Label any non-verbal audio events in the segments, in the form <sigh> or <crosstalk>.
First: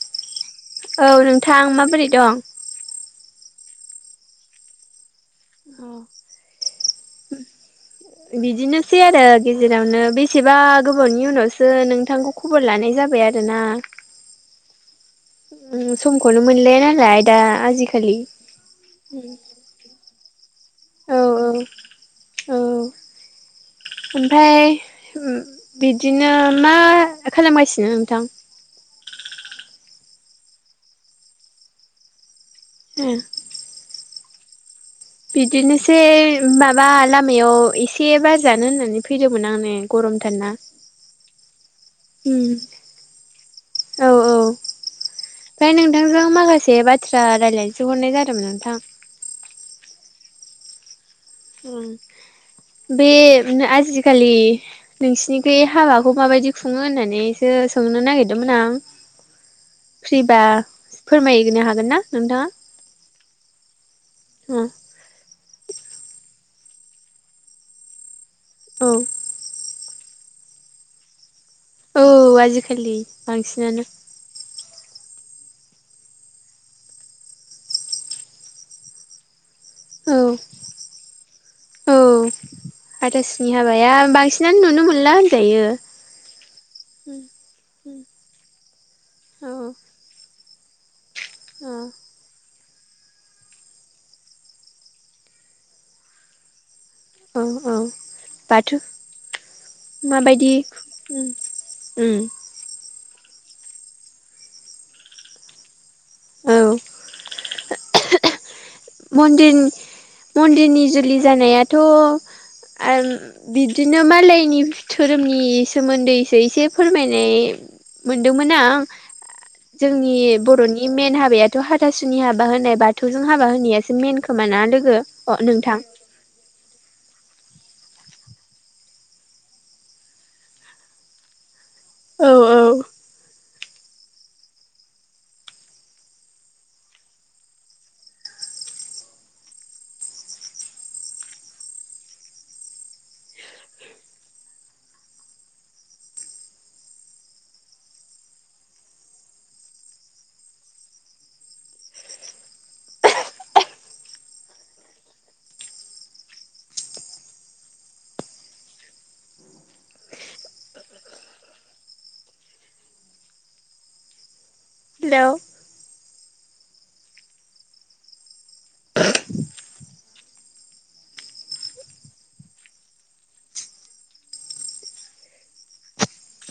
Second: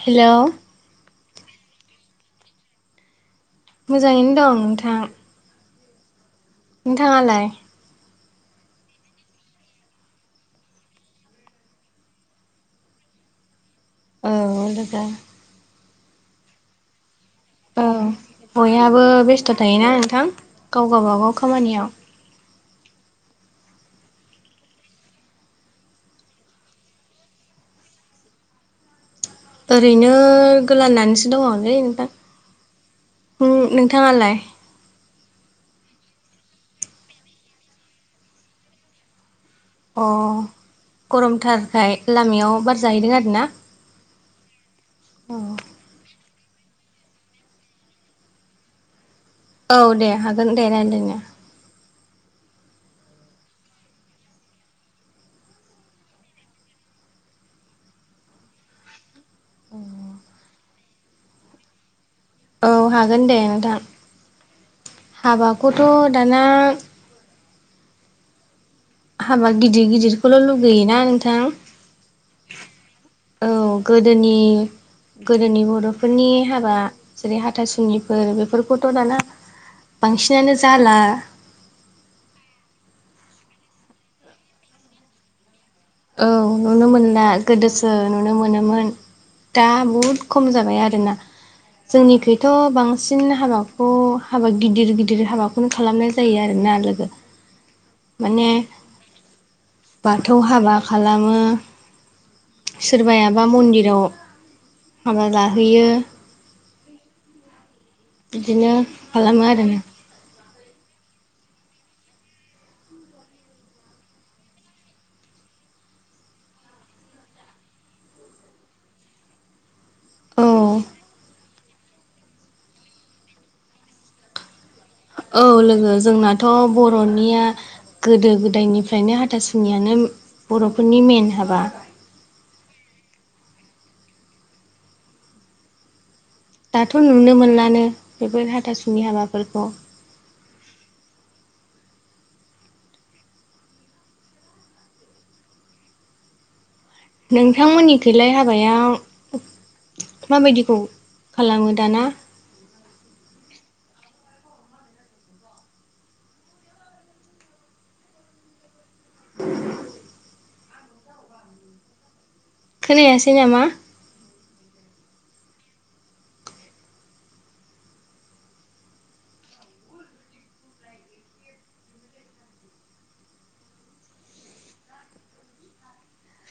Hello औ नोंथां माबोरै दं? मोजाङैनो दं नोंथां। नोंथाङालाय। बिदिनोसै आरो गेजेरावनो बेसेबा गोबावनि उनावसो नोंथांखौ खबर लानाय जा बाय आरोना। औ लोगो। समखौनो मोनलाया नालाय दा औ आजि खालि बयहाबो बेस्थ' थायोना नोंथां गाव गावबागाव खामानियाव औ ओमफ्राय बिदिनो मा खालामगासिनो नोंथां? <inaudible> गोलांनानैसो दङोलै नोंथां ए नोंथाङालाय? बिदिनोसै माबा लामायाव एसे बार जानो होननानै फैदों। मोन आं नै अ गरमथारना। गरमथारखाय उम लामायाव बार जाहैदों आरोना? औ औ ओमफ्राय नोंथांजों माखासे बाथ्रा रायज्लायनोसो हरनाय जादोंमोन नोंथां। औ दे हागोन दे रायलायनो। उम बे आजि खालि नोंसिनिखि हाबाखौ माबायदि खुङो होननानैसो सोंनो नागिरदोंमोन आं फ्रिबा फोरमायनो हागोन ना? नोंथाङा औ हागोन दे नोंथां हाबाखौथ' दाना औ हाबा गिदिर गिदिरखौल' लुगैयोना नोंथां। औ आजिखालि औ बांसिनानो गोदोनि गोदोनि बर'फोरनि हाबा जेरै हाथासुनिफोर बेफोरखौथ' दाना औ बांसिनानो जाला नि हाबाया बांसिनानो नुनो मोनला होनजायो। औ नुनो मोनला गोदोसो नुनो मोनोमोन औ दा बहुद ख म जाबाय आरोना औ जोंनिखै थ' बांसिन हाबाखौ हाबा गिदिर गिदिर हाबाखौनो खालामनाय जायो आरोना औ औ माने बाथौ बाथौ माबायदि हाबा उम खालामो उम सोरबायाबा मन्दिराव हाबा लाहैयो औ। बिदिनो खालामो मन्दिर आरोना मन्दिरनि जुलि जानायाथ' आरो बिदिनो मालायनि धोरोमनि सोमोन्दैसो एसे फोरमायनाय मोनदोंमोन आं जोंनि औ बर'नि मेन हाबायाथ' हाथासुनि हाबा होनाय बाथौजों हाबा होनाया सो मेन खोमाना लोगो। औ लोगो जोंनाथ' बर'निया गोदो गोदायनिफ्रायनो हाथासुनियानो बर'फोरनि मेन हाबा। औ औ दाथ' नुनो मोनलानो बेफोर हाथासुनि हाबाफोरखौ। <inaudible> नोंथांमोननि खैलाय हाबाया माबायदिखौ खालामो दाना? <unintelligible> <unintelligible> खोनायासै नामा? हेलौ।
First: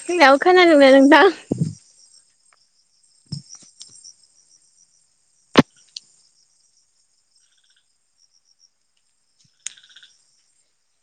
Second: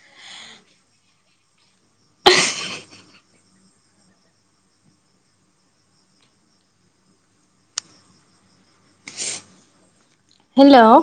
हेल' खोनानाय बायदि मोनदां । हेल'